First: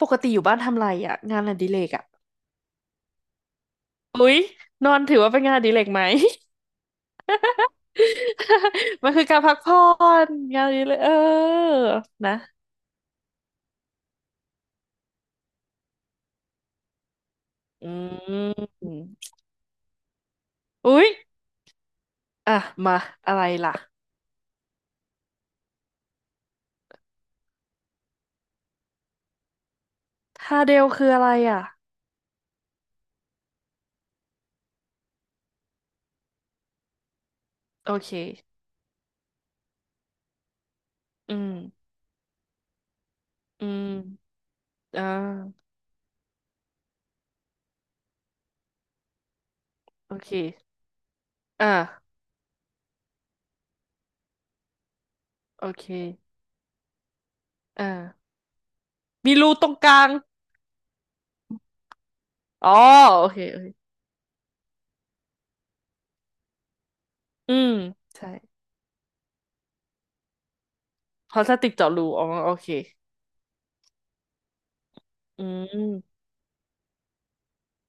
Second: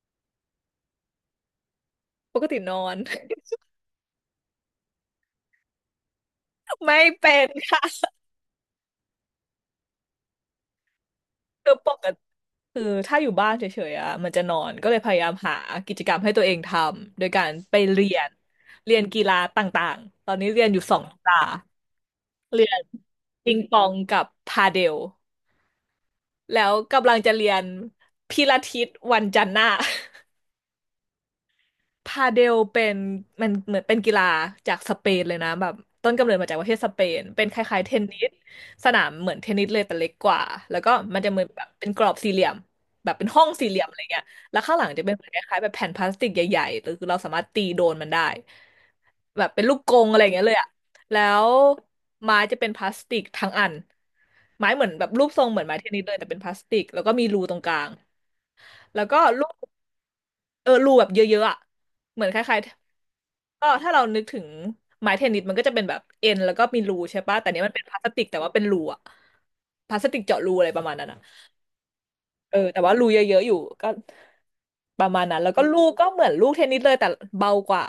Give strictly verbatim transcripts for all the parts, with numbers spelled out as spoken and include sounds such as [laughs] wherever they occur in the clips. ปกติอยู่บ้านทำไรอ่ะงานอดิเรกอ่ะปกตินอน อุ๊ยนอนถือว่าเป็นงานอดิเรกไหม [laughs] ไม่เป็นค่ะ [laughs] [laughs] มันคือการพักผ่อนงานอดิเรกเออคือปกตินะคือถ้าอยู่บ้านเฉยๆอ่ะมันจะนอนก็เลยพยายามหากิจกรรมให้ตัวเองทำโดยการไปอืเรียนเรียนกีมฬาต่างๆตอนนี้เรียนอยู่สออุ๊งยกีฬาอ่ะเรียนมาอะไรปิงล่ะปองกับพาเดลแล้วกำลังจะเรียนพิลาทิสวันจันทร์หน้า ทาเดลคืออะไรอ่ะพาเดลเป็นมันเหมือนเป็นกีฬาจากสเปนเลยนะแบบต้นกำเนิดมาจากประเทศสเปนเป็นคล้ายๆเทโอนเคนิสสนามเหมือนเทนนิสเลยแต่เล็กกว่าแล้วก็มันจะอืเหมือนมแบบเป็นกรอบสี่เหลี่ยมแบบเป็นห้องอืสี่เหลี่ยมมอะไรเงี้ยแล้วข้างหลังอ่จะเป็นเหมือนคล้ายาๆแบบแผ่นพลาสติกใหญ่ๆหรือเราสามารถตีโดนมันได้แบบเป็นลูกกรงโออะไรอเคย่างเงี้ยเลยอะแล้วอ่าไม้จะเป็นพลาสติกทั้งอันไม้เหมือนแบบรูปทรงเหมือโอนไม้เคเทนนิสเลยแต่เป็นพลาสติกแล้วก็มีรูตรงกลาอ่างแล้วก็มีลูรูกตรงกลางเออรูแบบเยอะๆอะเหมือนคล้ายอ๋อโอเคโอๆ ก็เคถ้าเรานึกถึงไม้เทนนิสมันก็จะเป็นแบบเอ็นแล้วก็มีรูใช่ปะแต่อืเนี้ยมัมนเป็นพลาสติกใช่แต่ว่าเป็นรูอะพลาสติกเจาะรูอะไรประมาณนั้นอะพลาสติกเจาะรูอ๋อโอเออเคแต่ว่ารูเยอะๆอยู่ก็ประมาณนั้นอืแล้วก็ลูกก็เหมมือนลูกเทนนิสเลยแต่เบากว่า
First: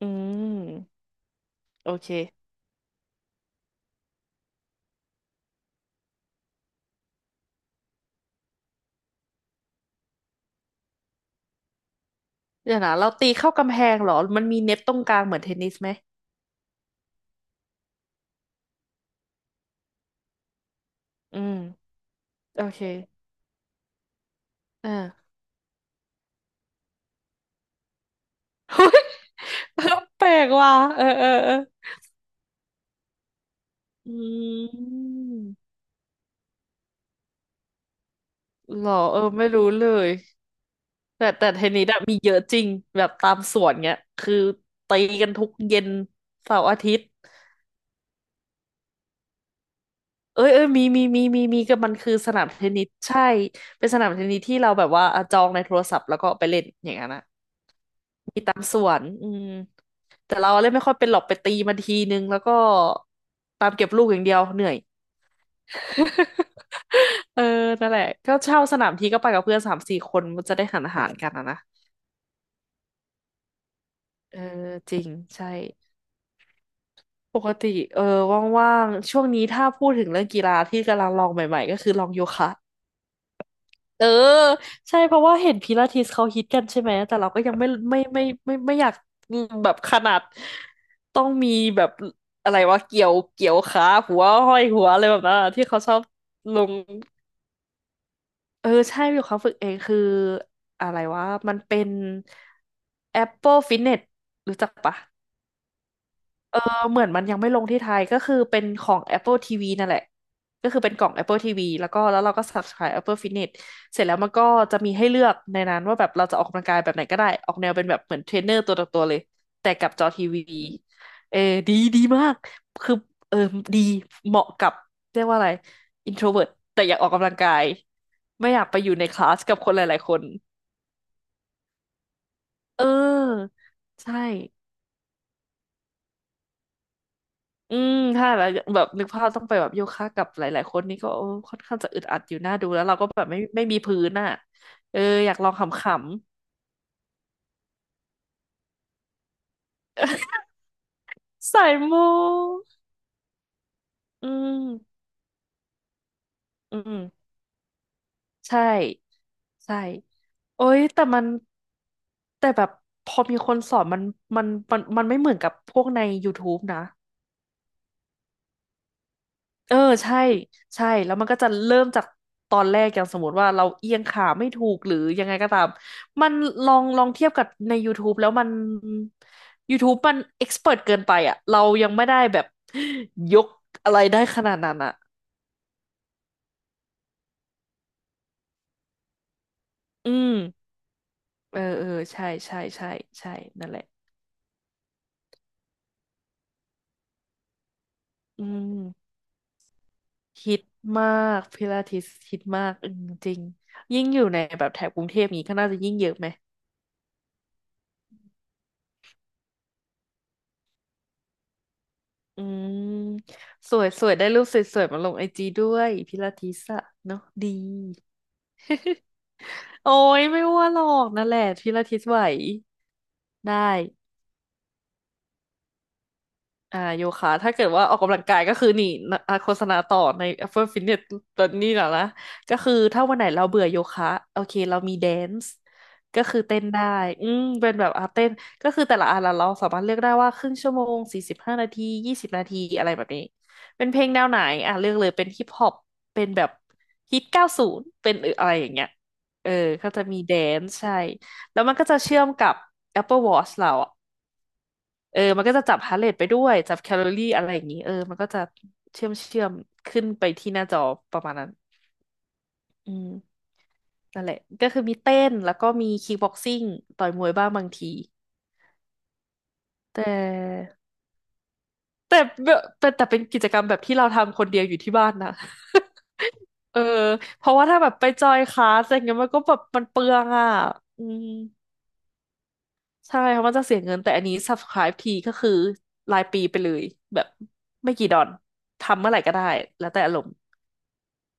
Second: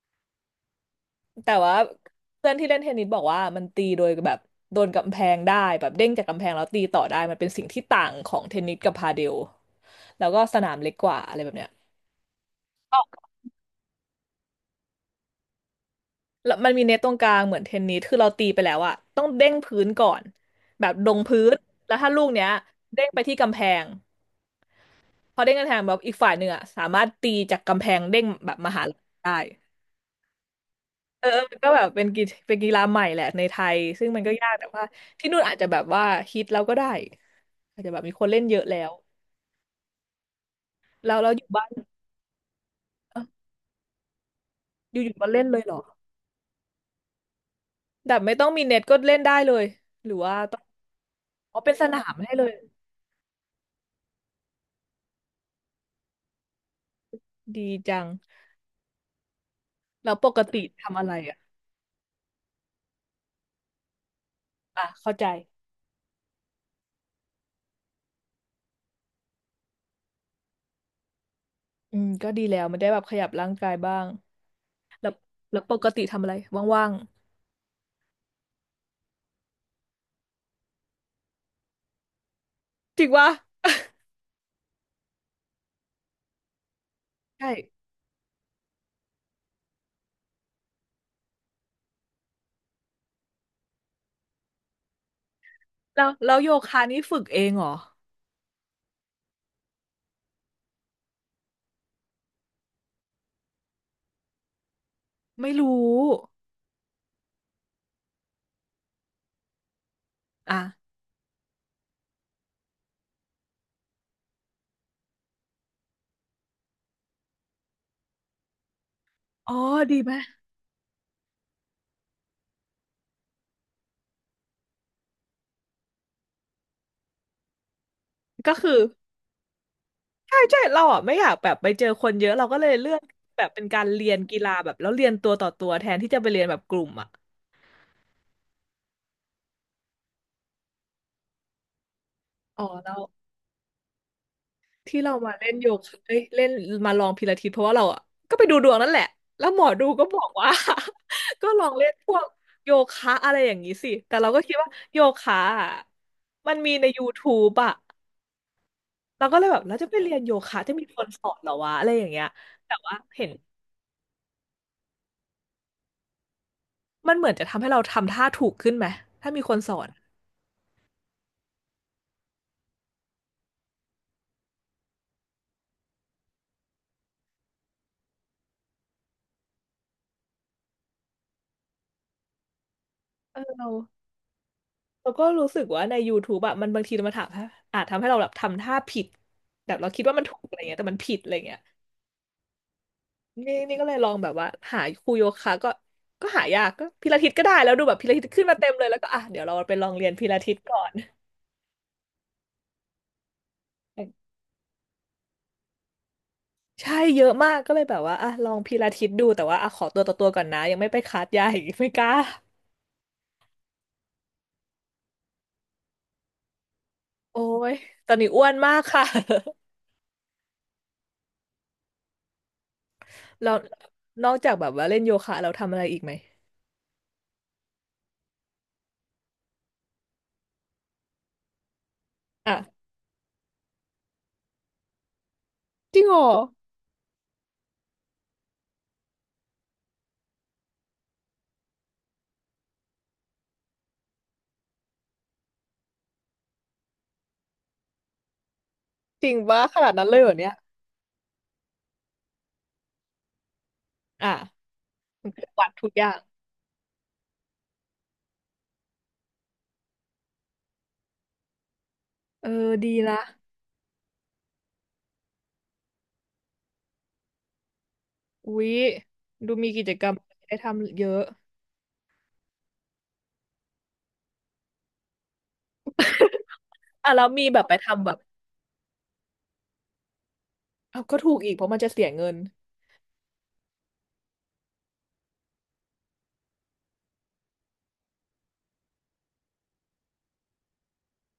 อืมแต่ว่าโอเค เพื่อนที่เล่นเทนนิสบอกว่ามันตีโดยแบบโดนกำแพงได้แบบเด้งจากกำแพงแล้วตีต่อได้มันเป็นสิ่งที่ต่างของเทนนิสกับพาเดลแล้วก็สนามเล็กกว่าอะไรแบบเนี้ย เดี๋ยวนะเราตีเข้ากำแพงเหรอมันมีเน็ตตรงกลางเหมือนเทนนิสไหมแล้วมันมีเน็ตตรงกลางเหมือนเทนนิสคือเราตีไปแล้วอะต้องเด้งพื้นก่อนแบบลงอืพื้มนแล้วถ้าลูกเนี้ยโอเคเด้งไปที่กำแพงอ่า พอเด้งกำแพงแบบอีกฝ่ายหนึ่งอะสามารถตีจากกำแพงเด้งแบบมาหาเราได้ [laughs] แปลกว่ะเออเอเอออเอมัอนก็แบบเป็นกีเป็นกีฬาใหม่แหละในไทยซึ่งอืมันก็ยากแต่ว่าที่นู่นอาจมจะแบบว่าฮิตแล้วก็ได้อาจจะแบบมีคนเล่นเยอะแล้เหรวอเออไม่รู้เลยเราแต่เราอแต่ยู่เทบ้านนนิสอะมีเยอะจริงแบบเอ้าตามสวนเงี้ยคืออตียู่อยู่กัมานเล่ทุนกเลยเหรอเย็นเสาร์อาทิตย์แบบไม่ต้องมีเน็ตก็เล่นได้เลยหรือว่าเอ้ยต้อเอ้งยมีมีมีมีอ๋อมีเป็นก็สมันนาคือมสให้นาเลมยเทนนิสใช่เป็นสนามเทนนิสที่เราแบบว่าอ่ะจองในโทรศัพท์แล้วก็ไปเล่นอย่างนั้นอะ ดีจังมีตามสวนอืมแล้วปแต่กเราติเล่นไม่ค่อยทำอะเป็นไรหรอกไปอ่ะ ตีมันทีนึงแล้วก็ตามเก็บลูกอย่างเดียวเหนื่อย อ่ะเข้าใจ [laughs] เออนั่นแหละ ก็เช่าสนามทีก็ไปกับเพื่อนสามสี่คนมันจะได้หันอาหารกันอะนะ อืมก็ดีแล้วมันได้แบบขยับร่างกายบ้างเออ จริแล้ง วใช่ แล้วปกติทำอะไรว่างปกติ เออ ว่างๆช่วงนี้ถ้าพูดถึงเรื่องกีฬาที่กำลังลองใหม่ๆ ก็คือลองโยคะ ๆจริงวะเออใช่เพราะว่าเห็นพิลาทิสเขาฮิตกันใช่ไหมแต่เราก็ใช่ยังไม่ไม่ไม่ไม่ไม่ไม่อยากอืมแบบขนาดต้องมีแบบอะไรวะเกี่ยวเกี่ยวขาหัวห้อยหัวอะไรแบบนั้นอะที่เขาชอบแล้วแล้วโยลงคะนี่ฝึกเองเหรอเออใช่อยู่เขาฝึกเองคืออะไรวะมันเป็น Apple Fitness รู้จักปะ ไม่รู้เหมือนมันยังไม่ลงที่ไทยก็คือเป็นของ Apple ที วี นั่นแหละอ่ะก็คือเป็นกล่อง Apple ที วี แล้วก็แล้วเราก็ subscribe Apple Fitness เสร็จแล้วมันก็จะมีให้เลือกในนั้นว่าแบบเราจะออกกำลังกายแบบไหนก็ได้ออกแนวเป็นแบบเหมือนเทรนเนอร์ตัวต่อตัวเลยอ๋อแต่กับดีจอไหมทีวีเออดีดีมากคือเออดีเหมาะกับเรียกว่าอะไร introvert แต่อยากออกกำลังกายไม่ก็อยากคือไปอยู่ในคลาสกับคนหลายๆคนใช่ใช่เราอ่ะไม่อยากแบบไปเจอคนเยอะเราก็เลยเเลือกแบบออเป็นการเรียใช่ นกีฬาแบบแล้วเรียนตัวต่อตัวแทนที่จะไปเรียนแบบกลุ่มอ่ะอืม ถ้าแล้วแบบนึกภาพต้องไปแบบโยคะกับหลายๆคนนี่ก็โอ้ค่อนข้างจะอึดอัดอยู่หน้าอ๋อดูแล้วเรา เราก็แบบไม่ไม่มีพื้นอ่ะเอที่อเราอมายากลเล่องนโยขำคะเอ้ยเล่นมาลองพิลาทิสเพราะว่าเราอ่ะก็ไปดูดวงนั่นแหละแล้วหมอดูก็บอกว่า ๆ [laughs] ก็ [laughs] ลใส่องเล่นมูพวกโยคะอะไรอย่างนี้สิแต่อืเราก็คิดว่าโยมคะอะมันมีอืใน ม YouTube อ่ะใช่เราก็เลยแบบเราใช่จะไปเรียนโยคะโอ้จะยมีคแต่นสมันอนเหรอวะอะไรอย่างเงี้ยแต่แบบแต่ว่าพอเห็นมีคนสอนมันมันมันมันไม่เหมือนกับพวกใน YouTube นะ มันเหมือนจะทำให้เราทำท่าถูกขึ้นไหมถ้ามีคนสเอออนใช่ใช่แล้วมันก็จะเริ่มจากตอนแรกอย่างสมมติว่าเราเอียงขาไม่ถูกหรือยังไงก็ตามมันลองลองเทียบกับใน YouTube แล้วมัน YouTube มันเอ็กซ์เพิร์เกินไปอ่ะเรายังไม่ได้แบบเอยอกเราอะไรได้ขนาดนั้นอ่ะเราก็รู้สึกว่าในย o ท t บ e อะมันบางทีมันถามอาจทำให้เราแบบทำท่าผิดแบบเราคิดอืว่ามันมถูกอะไรเงี้ยแต่มันผิดอะไรเงี้เอย อเออใช่ใช่ใช่ใช่นี่นั่นนี่แหละก็เลยลองแบบว่าหาครูโยคะก็ก็หายากก็พิลาทิสก็ได้แล้วดูแบบพิลาทิสขึ้อืนมาเต็มเลยแล้วก็มอ่ะเดี๋ยวเราไปลองเรียนพิลาทิฮิสตก่อนมากพิลาทิสฮิตมากอืมจริงยิ่งอยู่ในแบบแถบกรุงเทพนี้ก็น่าจะยิ่งเยอะไหม ใช่เยอะมากก็เลยแบบว่าอ่ะลองพิลาทิสดูแต่ว่าอ่ะขอตัวต่อตัวก่อนนะยังไม่ไปคลาสใหญ่ [laughs] ไม่กล้าอืมสวยสวยได้รูปสวยๆมาลงไอจีด้วยพิลาทิสอะเนาะโอ้ดี ยตอนนี้อ้วนมากค่ะ [laughs] โอ้ยไม่ว่าหรอกนั่นแหละพิลาทิสไหว [laughs] เราได้ นอกจากแบบว่าเล่นโยคะเราทำอะไรอีกไหมอ่าโยคะถ้าเกิดว่าออกกำลังกายก็คือนี่นะอ่ะโฆษณาต่อใน Apple Fitness ตอนนี้นะนะก็คืออ่ะถ้าวันไหนเราเบื่อโยคะโอเคเรามีแดนซ์จริงเหรก็อคือเต้นได้อืมเป็นแบบอาเต้นก็คือแต่ละอันละเราสามารถเลือกได้ว่าครึ่งชั่วโมงสี่สิบห้านาทียี่สิบนาทีอะไรแบบนี้เป็นเพลงแนวไหนอ่ะเลือกเลยเป็นฮิปฮอปเป็นแบบฮิตเก้าศูนย์เป็นอะไรอย่างเงี้ยจริงเออปะขก็นาดจะนั้นเลมียเหรแดอเนี่ยนซ์ใช่แล้วมันก็จะเชื่อมกับ Apple Watch เราอะ อ่ะเออมันมัคืนอก็จะวัดจับทุกฮาร์ทอเรย่าทงไปด้วย จับแคลอรี่อะไรอย่างนี้เออมันก็จะเชื่อมเชื่อมขึ้นไปที่หน้าจอประมาณนั้นเออดีอืมละนั่นแหละก็คือมีเต้น แล้วก็มีคิกบ็อกซิ่งต่อยมวยบ้างบางทีอุ๊ยดูมีกิจแตกรรมให้่ทำเยอะ แต่แต่แต่เป็นกิจกรรมแบบที่เราทำคนเดียวอยู่ที่บ้านนะ [laughs] เอออ่ะแล้วมีเพราะแบว่าบไปถ้าแบบไปทำแบบจอยคลาสอะไรเงี้ยมันก็แบบมันเปลืองอ่ะเอาอืก็มถูกอีกเพราะมันจะเสียเงินใช่ เพราะมันจะเสียเงิน แต่อันนี้ subscribe ทีก็คือรายปีไปเลยแบบไม่กี่ดอนทำเมื่อไหร่ก็ได้แล้วแต่อารมณ์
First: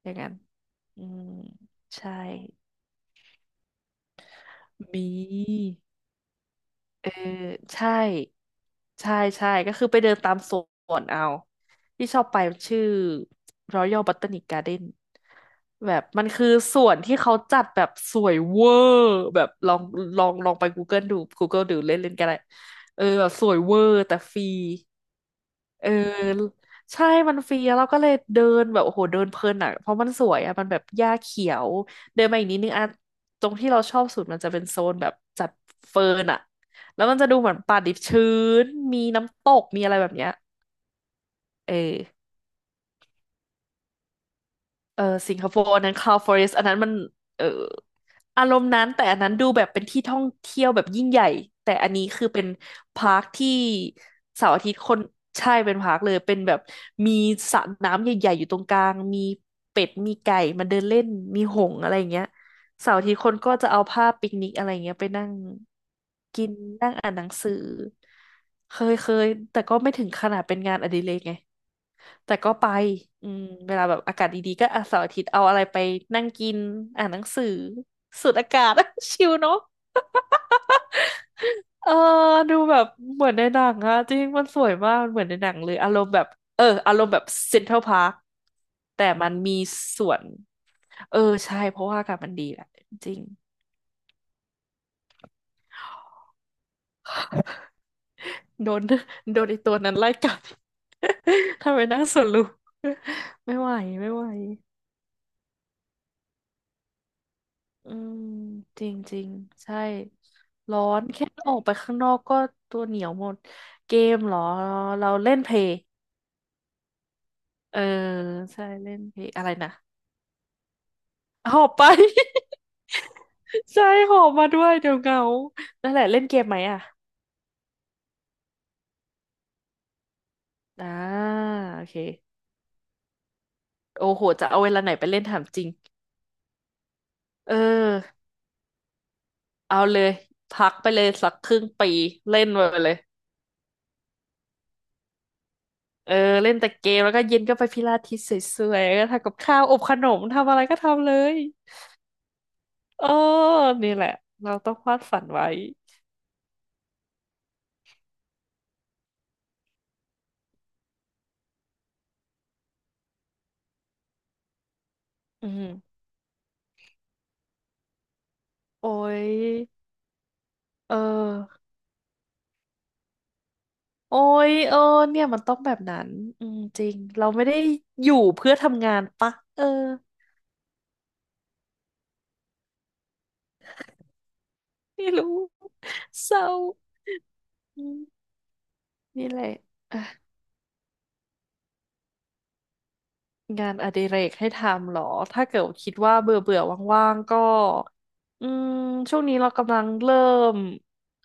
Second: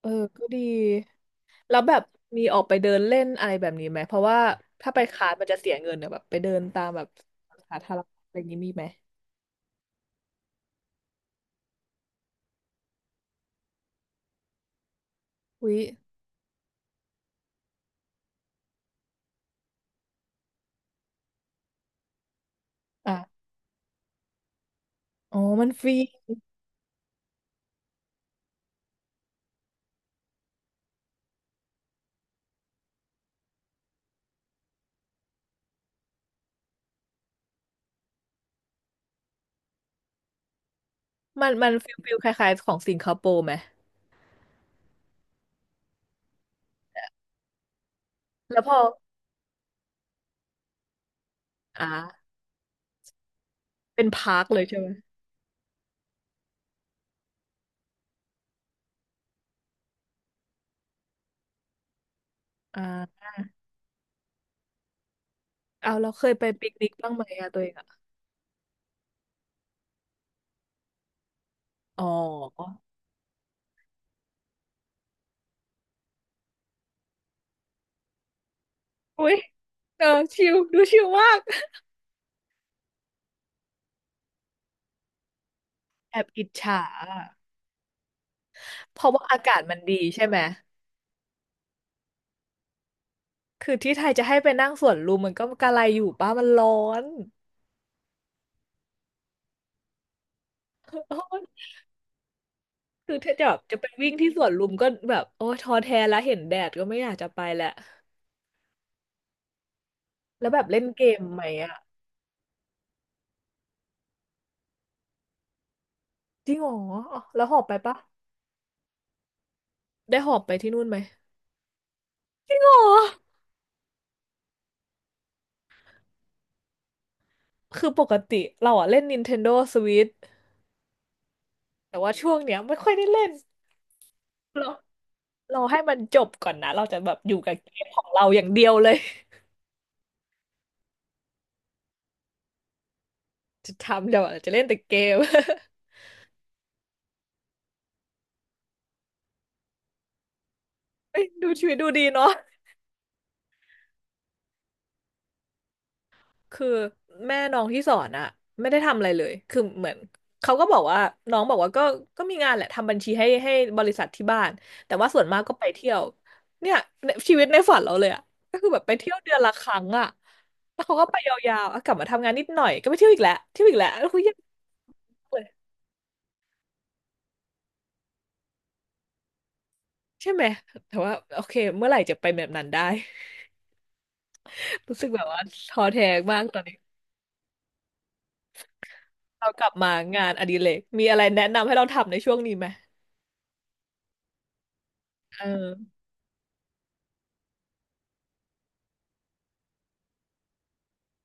เอออย่างนั้นก็ดีอืมแล้วแบบใช่มีออกไปเดินเล่นอะไรแบบนี้ไหมเพราะว่าถ้าไปมีคาสมันจะเสียเงินเนี่ยแบบไปเดินตามแบเอบอสาใช่ธารณะอะไรอย่างนี้มีไหมใช่ใช่ก็คือไปเดินตามสวนเอาที่ชอบไปมันชื่อ Royal Botanic Garden อุ๊ยแบบมันคือสวนที่เขาจัดแบบสวยเวอร์แบบลองลองลองไป Google ดู Google ดูเล่นเล่นก็ได้เอออ่ะแบบสวยเวอร์แต่ฟรี อ๋อมันฟเอรีอใช่มันฟรีแล้วเราก็เลยเดินแบบโอ้โหเดินเพลินอ่ะเพราะมันสวยอ่ะมันแบบหญ้าเขียวเดินมาอีกนิดนึงอ่ะตรงที่เราชอบสุดมันจะเป็นโซนแบบจัดเฟิร์นอ่ะแล้วมันจะดูเหมือนป่าดิบชื้นมีน้ำตกมีอะไรแบบเนี้ยมันมัเอนอ ฟิลฟิลคล้ายๆของสิงคโปร์ไหมเออสิงคโปร์อันนั้น Cloud Forest อันนั้นมันเอออารแล้มวพณ์อนั้นแต่อันนั้นดูแบบเป็นที่ท่องเที่ยวแบบยิ่งใหญ่แต่อันนี้คืออ่าเป็นพาร์คที่เป็นพาร์คเสาร์เลอายทิตใช่ย์ไหมคนใช่เป็นพาร์คเลยเป็นแบบมีสระน้ำใหญ่ๆอยู่ตรงกลางมีเป็ดมีไก่มาเดินเล่นมีหงส์อะไรอย่างเงี้ยอ่เสาร์อาทิตย์าคนก็จะเอาผ้าปิกนิกอะไรอย่างเงี้ยไปนั่งเอาเราเคยไปกินปิกนินั่กงบ้าอ่างนหไหมนังอะสืตัวอเองอะเคยเคยแต่ก็ไม่ถึงขนาดเป็นงานอดิเรกไง อ๋อแต่ก็ไปอืมเวลาแบบอากาศดีๆก็อาเสาร์อาทิตย์เอาอะไรไปนั่งกินอ่านหนังสือสูดอากาศ [laughs] ชิอุ๊ลยเนาะเออชิลดูชิลมากเออดูแบบเหมือนในหนังอะจริงมันสวยมากมันเหมือนในหนังเลยอารมณ์แอแบบบอิจเออฉาอารมณ์แบอะบเซ็นทรัลพาร์คเพแต่ราะว่ามันอามีกาศมันดีสวใช่นไหม เออใช่เพราะว่าอากาศมันดีแหละจริงคือที่ไทยจะให้ไปนั่งสวนลุมมันก็กะไรอยู่ป้ามันร้อน โดน [laughs] โดนไอตัวนั้นไล่กัด [laughs] โอ้ย [laughs] ทำไมนั่งสวนลุม คือถ้าจะ [laughs] แบไม่บไหวจะไปวิ่ไม่งไหว ที่สวนลุมก็แบบโอ้ยท้อแท้แล้วเห็นแดดก็ไม่อยากจะไปแหละ อืมจริงจริงใช่แล้วแบบร้เล่อนเกนมแค่ไหมออกไปอะข้างนอกก็ตัวเหนียวหมดเกมเหรอเราเล่นเพลย์จริงเหรออ๋อแล้วหอบไปเออปะใช่เล่นเพลย์อะไรนะได้หอบไปที่นู่นไหมหอบไป อรอ [laughs] ใช่หอบมาด้วยเดี๋ยวเหงานั่นแหละเล่นเกมไหมอ่ะคือปกติเราอะเล่น นินเทนโดสวิตช์ อ่าโอเคแต่ว่าช่วงเนี้ยไม่ค่อยได้เล่นโอ้โหจะเอาเราเวลาไหนไปเล่นถามจเราริงให้มันจบก่อนนะ เราจะแบบอยู่เกับเกมของออเราอย่างเดียวเลยเอาเลยพักไปเลยสักครึ่งปีเล่นไปเลยจะทำเดี๋ยวจะเล่นแต่เกม [laughs] เออเล่นแต่เกมแล้วก็เย็นก็ไปพิลาทิสสวยๆแล้วก็ทำกับข้าวอบขนมทำอะไรก็ทำเลเอ้ยย ดูชีวิตดูดีเนาะ เออนี่แหละ เราต้องวาดฝันไว้คือแม่น้องที่สอนอะไม่ได้ทำอะไรเลยคือเหมือนเขาก็บอกว่าน้องบอกว่าก็ก็มีงานแหละทำบัญชีให้ให้บริษัทที่บ้านแต่ว่าส่วนมากอืก็ไปเที่ยมวเนี่ยชีวิตในฝันเราเลยอะก็คือแบบโอ้ไปเที่ยวยเดือนละครั้งอะแล้วเอเขาก็ไปยาอ วๆอะกลับมาทำงานนิดหน่อยก็ไปเที่ยวอีกแล้วเที่ยวอีกแล้วแล้วโอ้คุยายเออเนี่ย เลมันยต้องแบบนั้นอืมจริง เราไม่ได้อยู่เพื่อทำงานปะ เออ ใช่ไหมแต่ว่าโอเคเมื่อไหร่จะไปแบบนั้นได้ [laughs] รู้สึไม่กแบบรู้ว่าท้อแท้เศมากร้าตอนนี้อืมนี่แหละเรากลับมาอ่ะงานอดิเรกมีอะไรแนะนำให้เราทำในช่วงนี้ไหมงานอดิเรกให้ทำเหรอ เอถ้าเกิดคิดอ ว่าเบื่อเบื่อว่างๆ ก็ อืมช่วงนี้เรากำลังเริ่ม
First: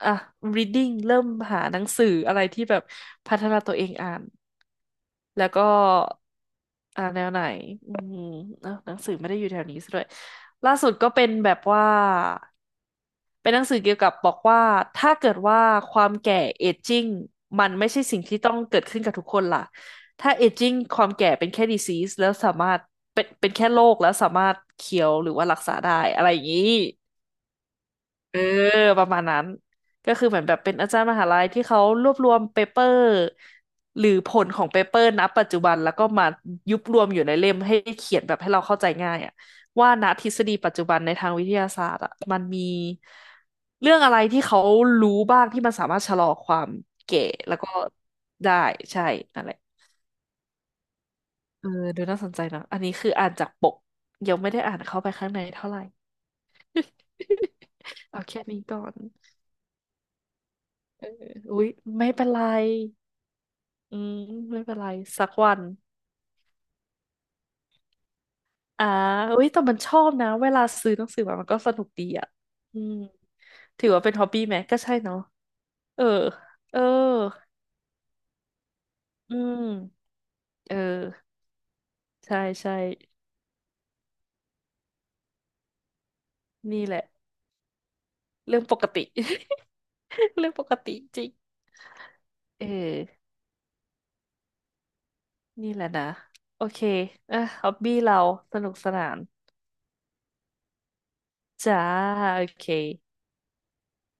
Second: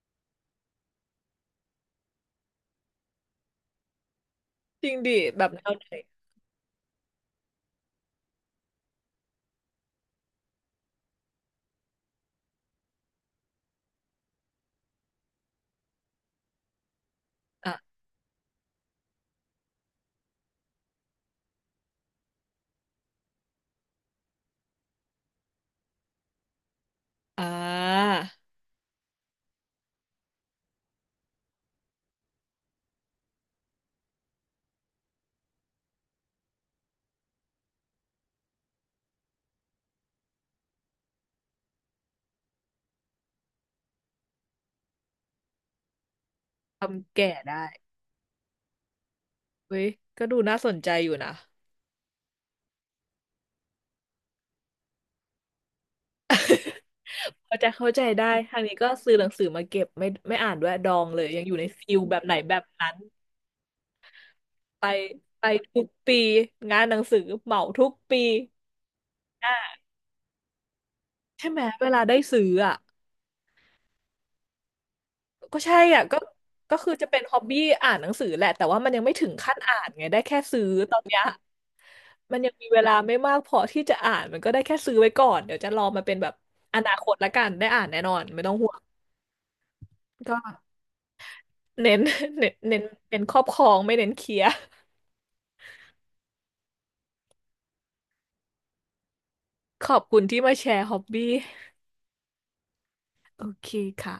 อ่ะ reading เริ่มหาหนังสืออะไรที่แบบพัฒนาตัวเองอ่าน จริงดิแบแล้วบแนก็วไหนอ่าแนวไหนอืมเอ้าหนังสือไม่ได้อยู่แถวนี้ซะด้วยล่าสุดก็เป็นแบบว่าเป็นหนังสือเกี่ยวกับบอกว่าถ้าเกิดว่าความแก่เอจจิ้งมันไม่อ่ะใช่สิ่งที่ต้องเกิดขึ้นกับทุกคนล่ะถ้าเอจจิ้งความแก่เป็นแค่ disease แล้วสามารถเป็นเป็นแค่โรคแล้วสามารถเคียวหรือว่ารักษาได้อะไรอย่างนี้ อ่าเออประมาณนั้นก็คือเหมือนแบบเป็นอาจารย์มหาลัยที่เขารวบรวมเปเปอร์หรือผลของเปเปอร์ณปัจจุบันแล้วก็มายุบรวมอยู่ในเล่มให้เขียนแบบให้เราเข้าใจง่ายอะว่าณทฤษฎีปัจจุบันในทางวิทยาศาสตร์อะมันมีเรื่องอะไรที่เขารู้บ้างที่มันสามารถชะลอความทำแก่แก่แล้วได้ก็ได้ใช่นั่นแหละเว้ย ก็ดูน่าสนใจอยู่นะเออดูน่าสนใจนะอันนี้คืออ่านจากปกยังไม่ได้อ่านเข้าไปข้างในเท่าไหร่ เขาใจเข้าใจ [laughs] เอาได้แค่ทานี้งนี้ก่อก็นซื้อหนังสือมาเก็บไม่ไม่อ่านด้วยดองเลยยังอยู่อุ๊ในยฟิลไม่แบบเป็นไหนไร แบบนั้นอืมไม่เป็นไปไรสักไปวันทุกปีงานหนังสือเหมาทุกปีอ่าอุ้ยอ่แต่ามันชอบนะเวลาซื้อหนังสือมามัใช่นก็ไหมสนุเวกลาดีได้อ่ะซื้ออ่ะอืมถือว่าเป็นฮอบบี้ไหมก็ใช่เนาะก็ใช่เออ่ะอก็ก็เออคือจะเป็นฮอบบี้อ่านหนังสือแหละแต่ว่ามันยังไม่ถึงอืขั้นอ่านไงมได้แค่ซื้อเออตอนเนี้ย มัใช่นยังมีใช่เวลาไม่มากพอที่จะอ่านมันก็ได้แค่ซื้อไว้ก่อนเดี๋ยวจะรอมาเป็นแบบอนี่นาแหละคตละกันได้อ่านแน่นอนไม่ต้องเรื่องห่วปงกติ ก็ [laughs] เรื่องปกติจริงเน้นเน้นเอเน้นเน้นอครอบครองไม่เน้นเคลียร์นี่แหละนะโอเคอ่ะฮอบบี้เราสนุกสนานขอบคุณที่มาแชร์ฮอบบี้จ้าโอเคโอเคค่ะ